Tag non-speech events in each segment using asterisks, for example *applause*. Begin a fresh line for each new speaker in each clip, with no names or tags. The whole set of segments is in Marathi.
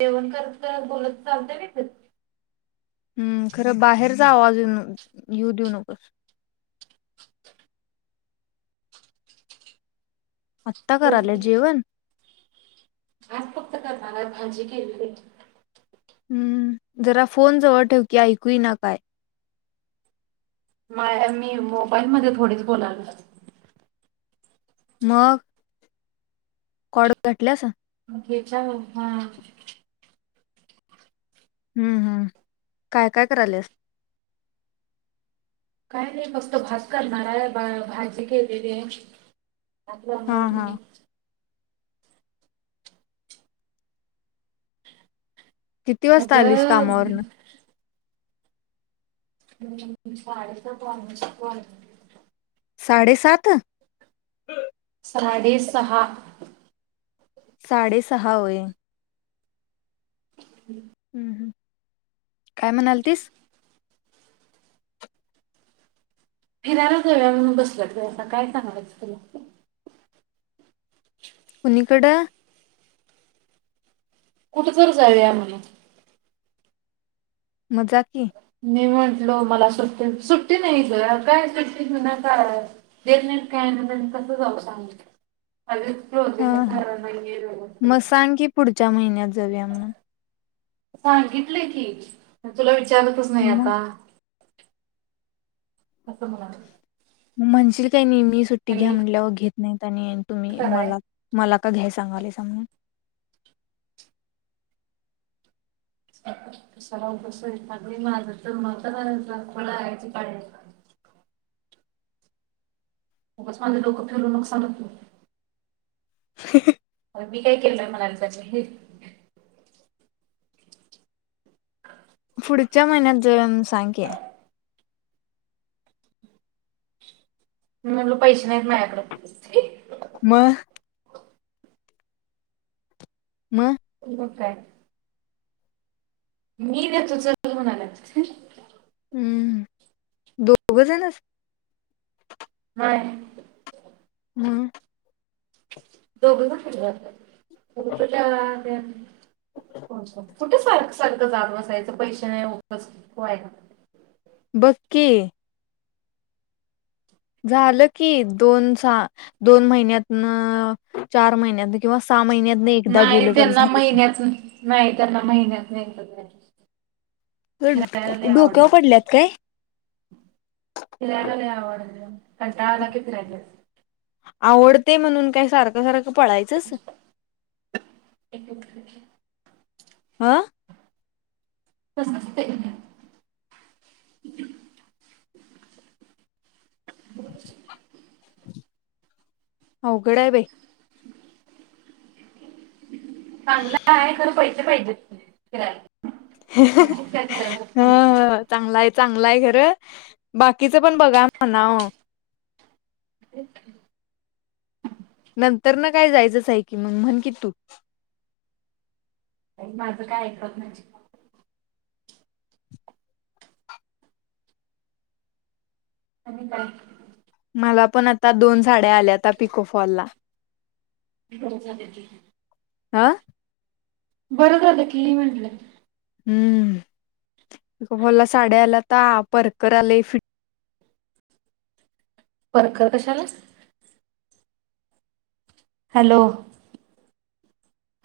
जेवण करत करत बोलत चालत व्हय कधी.
हम्म खरं बाहेर आवाज *inaudible* घेऊन. येऊ देऊ नकोस. आत्ता करायले
बोलते
जेवण?
आज भात फक्त करणार भाजी केलेली.
हम्म जरा फोन जवळ ठेवकी ऐकू एत नाही काय.
*inaudible* मी मोबाईल मध्ये थोडीच बोलायल.
मग. कड घटल्यास.
*unintelligible*
हम्म हम्म काय काय करायल्यास.
*unintelligible* अ
हा हा
*unintelligible*
किती वाजता आलीस
अगं
कामावरन?
*unintelligible*
साडे सात?
साडेे सहा.
साडे सहा होय.
हम्म
*inaudible* काय म्हणालतीस.
*inaudible*
कोणीकड.
कुठं तर जावूया म्हणून.
मजा की.
मी म्हंटलो मला सुट्टी सुट्टी नाही ग काय सु्टी ना काय. *inaudible* दट *inaudible* नट काय आहे ना तस जाऊ सांग अ *inaudible* रोज
हा
*inaudible*
हा.
सारा नाही आहे
मग
र
सांग की पुढच्या महिन्यात जाऊया म्हणून.
सांगितले की. तुला विचारतच नाही
मग
आता. असं म्हणाले.
म्हणशील काही नाही मी सुट्टी घ्या
काही एक
म्हणल्यावर घेत नाहीत आणि तुम्ही
कराय
मला. मला का घ्याय सांगाले समून.
*inaudible* तला उपस आहे अग माझं तर मात कोलायच पाडे. *inaudible* मगच *inaudible* माांे लोकं फिरून नुकसान होतो
*inaudible* ह्
मी काय केलं *inaudible* आहे म्हणाला *inaudible* ज
पुढच्या महिन्यात ज *inaudible* सांगे
*inaudible* म्हटलं पैसे नाहीत *inaudible* नाकड
मग. म.
*inaudible* हो काय मी न तो च म्हणाला.
हम्म. दोघं जणच.
*inaudible* हा
हम्म..
*inaudible* दोघ घ *unintelligible* कुठे सारख सारखं जाात बसायचं, पैसे नाही आहे.
*inaudible* बके झालं की दोनसा. दोन महिन्यात, चार महिन्यात किंवा सहा महिन्यात.
नाही त्यांना *inaudible* महिन्यात नाही त्यांना महिन्यात *inaudible* नाही
तर
फिरायला लय
*inaudible*
आवड
डोक्या पडल्यात काय?
फिरायला *inaudible* नाही आवड कंटाळला फिरायला *inaudible*
आवडते म्हणून काय सारखं, सारखं पळायचंच.
*unintelligible* *inaudible* एक
हा.
तसाच ते.
अवघड आहे बाई.
चांगला आहे *inaudible* तर पैसे पाहिजेत फिरायला
ह
*inaudible*
चांगला आहे चांगला आहे खरं, बाकीचं पण बघा म्हणाव...
*inaudible*
नंतर ना काय जायचंच आहे की मग म्हण कि तू.
माझं काय ऐकत नाही. आणि काय?
मला पण आता दोन साड्या आल्यात, पिकोफॉल ला....
बरं झालं की...
हं.
बरलं की म्हणलं
हम्म *unintelligible* साड्या आला तर परकर आले फिट.
परकर कशाला? हॅलो!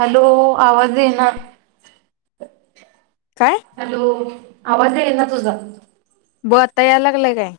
हॅलो आवाज येईना.
काय?
हॅलो आवाज येईना तुझा
ब आता यायला लागलाय काय?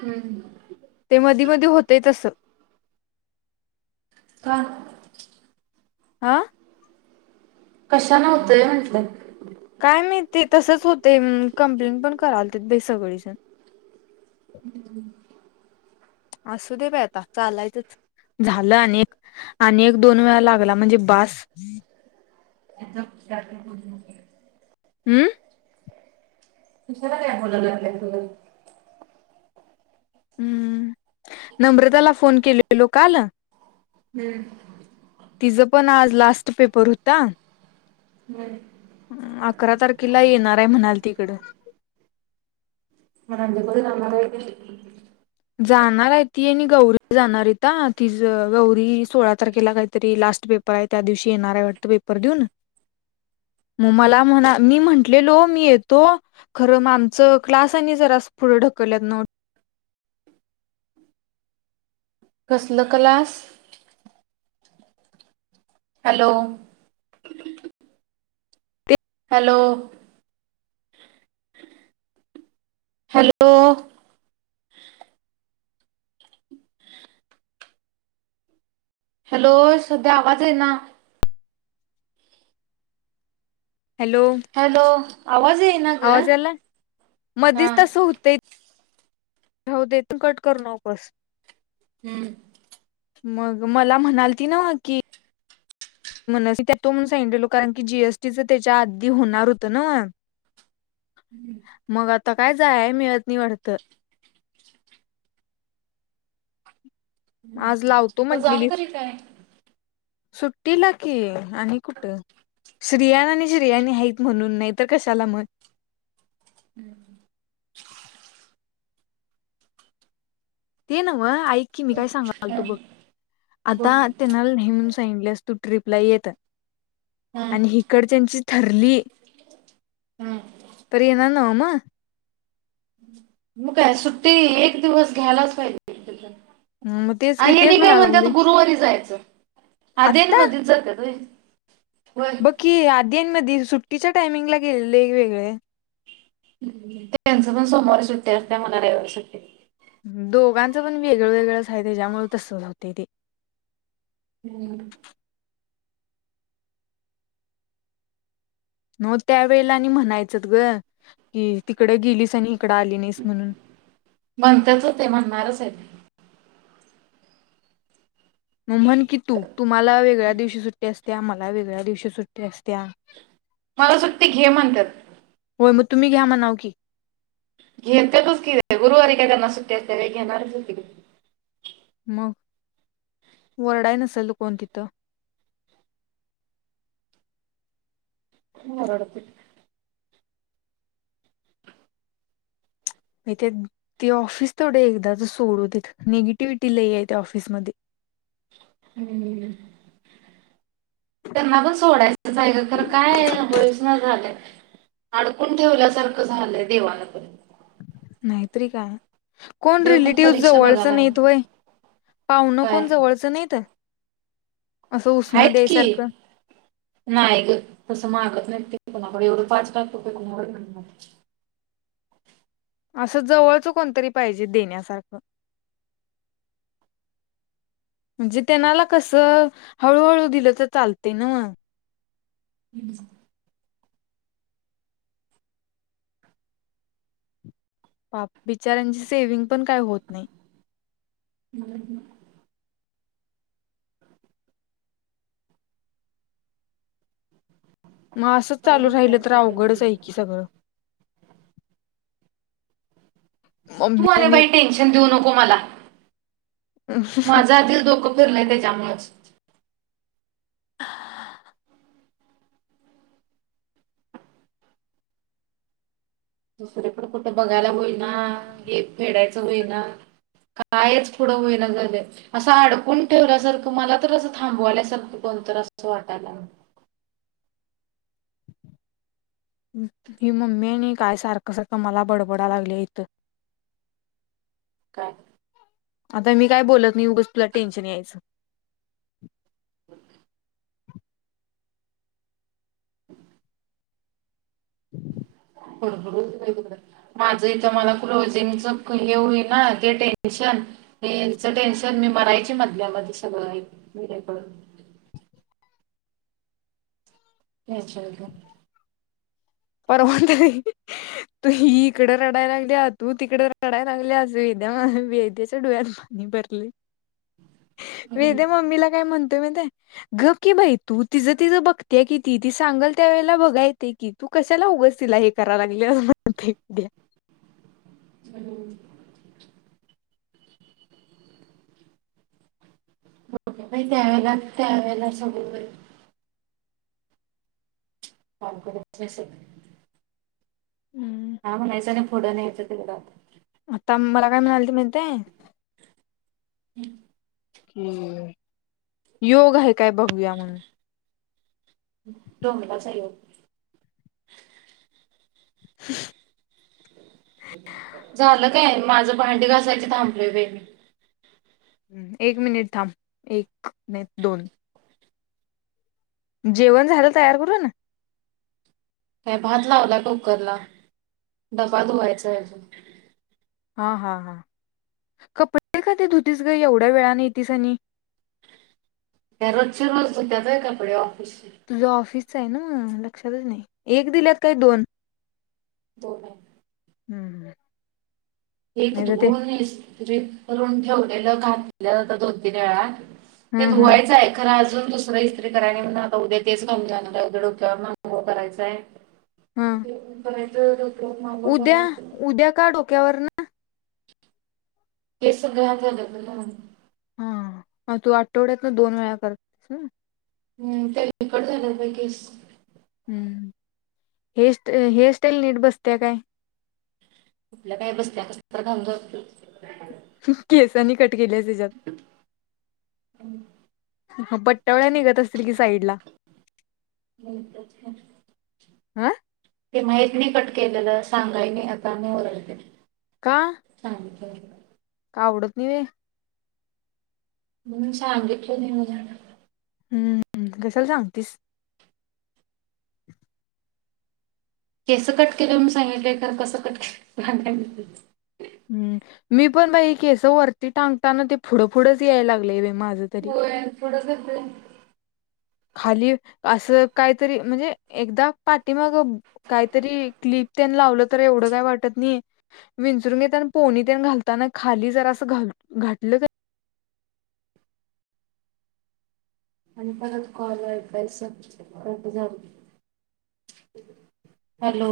हम्म.
ते मधी मधी होतय तस
का
आह
कशाला होतय म्हंटल?
काय माहिती तसंच होतय कम्प्लेंट पण करायल ते सगळीजण
हम्म.
असू दे बाय आता चालायचच झालं आणि एक आणि एक दोन वेळा लागला म्हणजे बास
*inaudible*
हम्म.
*inaudible*
हम्म नम्रताला फोन केलेलो काल
हम्म.
तिचं पण आज लास्ट पेपर होता
व्हय.
अकरा तारखेला येणार आहे म्हणाली तिकड
*unintelligible* जमणार *unintelligible*
जाणार आहे ती आणि गौरी जाणार आहेता ती गौरी सोळा तारखेला काहीतरी लास्ट पे पर त्या दिवशी येणार आहे वाटत पेपर देऊन मला म्हणा मी म्हटलेलो मी येतो खरं मग आमच क्लास आणि जरास पुढं ढकलल्यात नो
कसलं क्लास? हॅलो!
ते
हॅलो! हॅलो! हॅलो सध्या आवाज येईना
हॅलो
हॅलो आवाज येईना ग
आवाजा यालाय
हा
मधेच तस होतंय. राहू दे तु कट करु नकोस.
हम्म.
मग मला म्हणालती ना की मन *unintelligible* कारण की जी एस टी च त्याच्या आधी होणार होतं नव्ह
हम्म.
मग आता काय जाया मिळत नाही वाटतं. आज लावतो
आता
म्हटलेली
जाऊन तरी काय.
सुट्टीला की आणि कुठे श्रीयन आणि श्रियाणी हायीत म्हणून नाही तर कशाला म
*inaudible*
ते न्हव ऐक की मी काय सांगालतू
हा
बघ. आता
बोल
त्यांना *unintelligible* *unintelligible* तू ट्रिपला येत.
हा
आणि हिकडं च्यांची ठरली.
हा.
तर येनार नव्ह मंग?
मग काय सुट्टी एक दिवस घ्यायलाच पाहिजे
मग तेच
आणि
की
हेनी
तेच
काय
म्हणा
म्हणतात
लागले
गुरुवारी जायचं. आधी आणि
आत्ता
मध्ये जात्यात व्हय? व्हय.
बघ की आधीन मधी सुट्टीच्या टायमिंगला गेलेले वेगळे.
त्यांचं पण सोमवारी सुट्टी असत्या म्हण रविवार सुट्टी.
दोघांचं पण वेगळं वेगळंच हाय त्याच्यामुळे तसं होतय ते.
*inaudible*
हो त्या वेळेला आणि म्हणायचत ग की तिकड गेलीस आणि इकडं आली नाहीस म्हणून.
म्हणतच होतय म्हणणारच आहे तेे.
मग म्हण की तू, तुम्हाला वेगळ्या दिवशी सुट्टी असत्या मला वेगळ्या दिवशी सुट्टी असत्या.
मला सुट्टी घे म्हणत्यात.
होय मग तुम्ही घ्या म्हणाव की.
घेत्यातच की, गुरवारी काय त्यांना सुट्टी असतिया व्हय घेणारच की.
मग वरडाय नसेल कोण तिथं.
कोण ओरडतय?
मीते ते ऑफिस तेवढं एकदाच सोडू देत निगेटिविटी लई आहे त्या ऑफिसमध्ये.
*inaudible* त्यांना पण सोडायचंच आहे ग. खर काय होइच ना झालंय. अडकून ठेवल्यासारखं झालंय देवांपण.
नाहीैतरी काय. कोण
देव पण
रिलेटिव्ह
परीक्षा
जवळचं
बघायला
नाहीत व्हय? पावन
काय
कोण जवळचं नाहीत? असं उसनं
हायत की.
द्यायसारखं
नाही ग तसं मागत नाही ते कोणाकडे एवढं पाच पाच रुपये कुणाकड मिळणार?
असं जवळच कोणतरी पाहिजे देण्यासारखं. म्हणजे त्यांनाला कसं हळूहळू दिलं तर चालते मग.
*inaudible*
बिचाऱ्यांचे सेविंग पण काही होत नाही.
*inaudible*
मग असंच चालू राहिलं तर अवघडच आहे की सगळं.
तू आणि बाई टेन्शन देऊ नको मला. माझ आधीच डोकं फिरलय त्यांच्या मूळच. दुसरी कुठ बघायला होईना. हे फेडायचं होई ना? कायच पुढं होई ना झालय. असं अडकून ठेवल्यासारखं, मला तर असं थांबवाल्याच सारखं कोणतर असंच वाटायला.
ही मम्मी आणि काय सारखं सारखं मला बडबडा लागलिया इथं.
काय?
आता मी काय बोलत नाही उगच तुला टेन्शन यायचं.
*inaudible* *inaudible* *unintelligible* माझं इथं मला क्लोजिंगच हे होईना ना ते टेन्शन यांच टेन्शन मी मरायची मधल्यामध्ये. *unintelligible* *unintelligible*
*unintelligible* ही हिकडं रडायला लागल्या, तू तिकड रडायला लागल्यास, वेद्या, वेद्याच्या डोळ्यात भरली,
घेऊन
वेद्या मम्मीला काय म्हणतोय माहिताय? गप की बाई, तू तिचं तिचं बघतीया कि ती, ती सांगल त्या वेळेला बघा ते की, तू कशाला उगस तला हे करायला. *unintelligible*
हॅलो. त्यावेला त्यावेळेला सग *unintelligible*
हम्म.
हा, म्हणायचं आणि पुढं न्यायचं तिकडं.
आता मला काय म्हणालती माहिती हाय?
हम्.
हम, योग आहे काय बघूया म्हणून
डोंबल्याचा योग.
*unintelligible*
झालं काय? माझं भांडी घासायचं थांबलय बे.
*unintelligible* एक मिनिट थांब, एक नाही, दोन. जेवण झालं तयार करून.
*unintelligible* भात लावला कुकर ला, डबा धुवायचा अजून.
हा हा हा कपडे कधी धुतीस ग एवढ्या वेळाने येेतस, आणि
त्या रोजच्या रोज धुत्यात होय, कपडे ऑफिस.
तुझा ऑफिसच आहे ना लक्षातच नाही एक दिल्यात, काय दोन?
दोन हायत.
हम्म हम!
एक धुऊन इस्त्री करून ठेवलेलं घातल्या जात दोन, तीन वेळा. ते
हम्म हम्म
धुवायचं आय. खरं अजून दुसरं इस्त्री कराय नाही म्हनून आता उद्या तेच घालून जानाराय. उद्या डोक्यावरून आंघोळ करायच आय जेवण करायचं मांगोळ करायचं
उद्या-उद्या का डोक्यावर न?
केस घान झाल्यात म्हनून
हा. तू आठवड्यात ना दोन वेळा करतीस वय?
हम तेलकट झाल्यात बाई केस.
हम्म. हेअर हेअरस्टाईल नीट बसते काय?
कुठल काय बस्त्या कस तर घालून जातोय.
केसांनी कट केले तिच्यात म पट्टवल्या निघत असतील कि साईड ला?
*inaudible*
हा
ते माहीत नाही कट केलेलं सांगाय नाई. आता आणि ओरडत्यात.
का?
चालतंय
का आवडत नाही व्हय?
म्हनून सांगितलं नाही मला.
हम्म कशाल सांगतीस?
केस कट केलं म सांगितलंय तर कसं कट *inaudible*
हम् मी पण बाई केस वरती टांगताना ते पुढं पुुढंच यायला लागलं माझं. तरी
हो थोडं ये.
खाली असं काहीतरी म्हणजे एकदा पाठीमाग काहीतरी क्लिप त्यांनी लावलं तर एवढं काय वाटतं नाही. विंचरून घेताना पोणीत घालताना खाली जर अस घा- घातलं.
परत कॉल *inaudible* अंत कत काल अलसत जर हॅलो!